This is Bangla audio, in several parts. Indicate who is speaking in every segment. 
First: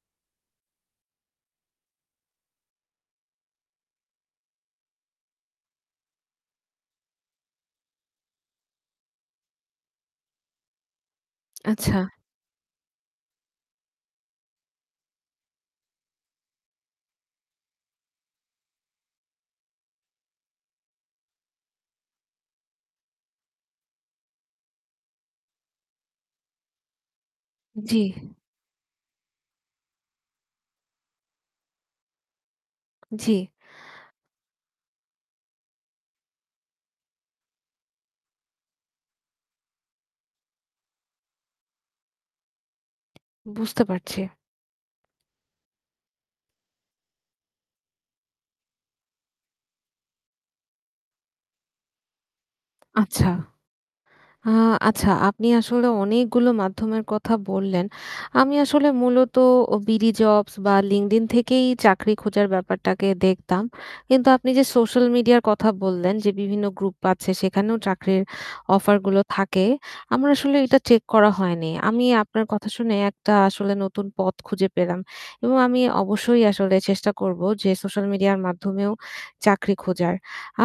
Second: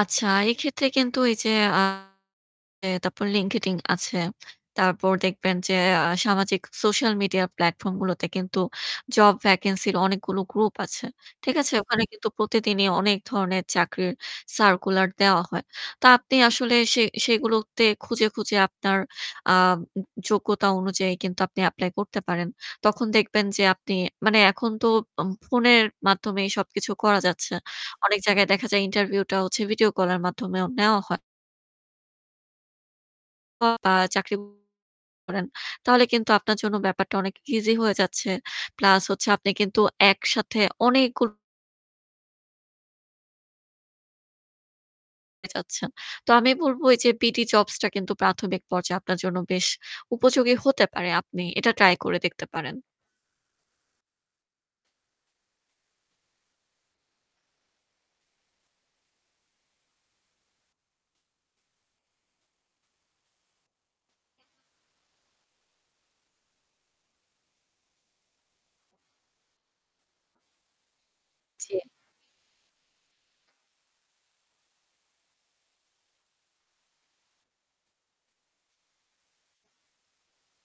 Speaker 1: আচ্ছা এক্ষেত্রে কিন্তু এই যে আ তারপর LinkedIn আছে। তারপর দেখবেন যে আ সামাজিক সোশ্যাল মিডিয়া প্লাটফর্ম গুলোতে কিন্তু জব ভ্যাকেন্সি এর অনেকগুলো গ্রুপ আছে। ঠিক আছে?
Speaker 2: আচ্ছা।
Speaker 1: ওখানে কিন্তু প্রতিদিনই অনেক ধরনের চাকরির সার্কুলার দেয়া হয়। তা আপনি আসলে সে সেগুলোতে খুঁজে, খুঁজে আপনার আ যোগ্যতা অনুযায়ী কিন্তু আপনি এপ্লাই করতে পারেন। তখন দেখবেন যে আপনি মানে এখন তো অম ফোনের মাধ্যমেই সবকিছু করা যাচ্ছে।
Speaker 2: জি।
Speaker 1: অনেক জায়গায় দেখা যায় ইন্টারভিউটা হচ্ছে ভিডিও কল এর মাধ্যমেও নেওয়া হয়।
Speaker 2: জি।
Speaker 1: [unintelligible] বা চাকরি করেন। তাহলে কিন্তু আপনার জন্য ব্যাপারটা অনেক ইজি হয়ে যাচ্ছে। প্লাস হচ্ছে আপনি কিন্তু একসাথে অনেকগু
Speaker 2: বুঝতে পারছি।
Speaker 1: পেয়ে যাচ্ছেন। তো আমি বলবো এই যে Bdjobs টা কিন্তু প্রাথমিক পর্যায়ে আপনার জন্য উপযোগী হতে পারে। আপনি এটা ট্রাই করে দেখতে পারেন।
Speaker 2: আচ্ছা। আ আচ্ছা আপনি আসলে অনেকগুলো মাধ্যমের কথা বললেন। আমি আসলে মূলত অ বিডি জবস বা LinkedIn থেকেই চাকরি খোঁজার ব্যাপারটাকে দেখতাম। কিন্তু আপনি যে সোশ্যাল মিডিয়ার কথা বললেন, যে বিভিন্ন গ্রুপ আছে সেখানেও চাকরির অফার গুলো থাকে। আমার আসলে এটা চেক করা হয়নি।
Speaker 1: জি।
Speaker 2: আমি আপনার কথা শুনে একটা আসলে নতুন পথ খুঁজে পেলাম। এবং আমি অবশ্যই আসলে চেষ্টা করব, যে সোশ্যাল মিডিয়ার মাধ্যমেও চাকরি খোঁজার।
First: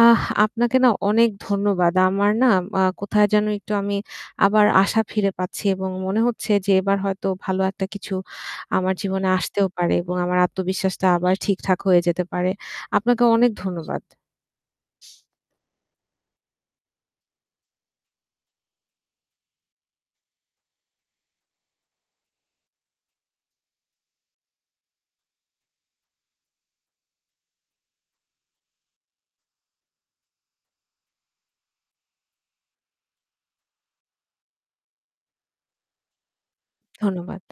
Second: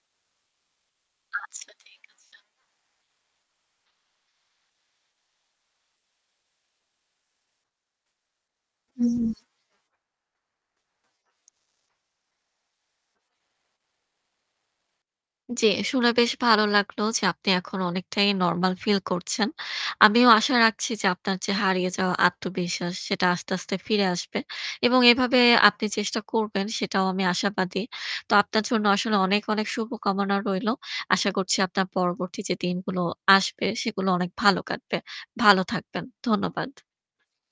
Speaker 2: আহ আপনাকে না অনেক
Speaker 1: আচ্ছা
Speaker 2: ধন্যবাদ।
Speaker 1: ঠিক
Speaker 2: আমার
Speaker 1: আছে।
Speaker 2: না কোথায় যেন একটু আমি আবার আশা ফিরে পাচ্ছি এবং মনে হচ্ছে যে এবার হয়তো ভালো একটা কিছু আমার
Speaker 1: হুম।
Speaker 2: জীবনে আসতেও পারে এবং আমার আত্মবিশ্বাসটা আবার ঠিকঠাক হয়ে যেতে পারে। আপনাকে অনেক ধন্যবাদ।
Speaker 1: জ্বী। শুনে বেশ ভালো লাগলো যে আপনি এখন অনেকটাই নরমাল ফিল করছেন। আমিও আশা রাখছি যে আপনার যে হারিয়ে যাওয়া আত্মবিশ্বাস সেটা আস্তে, আস্তে ফিরে আসবে। এবং এভাবে আপনি চেষ্টা করবেন সেটাও আমি আশাবাদী। তো আপনার জন্য আসলে অনেক, অনেক শুভকামনা রইলো। আশা করছি আপনার পরবর্তী যে দিনগুলো আসবে সেগুলো অনেক ভালো কাটবে। ভালো থাকবেন। ধন্যবাদ।
Speaker 2: ধন্যবাদ।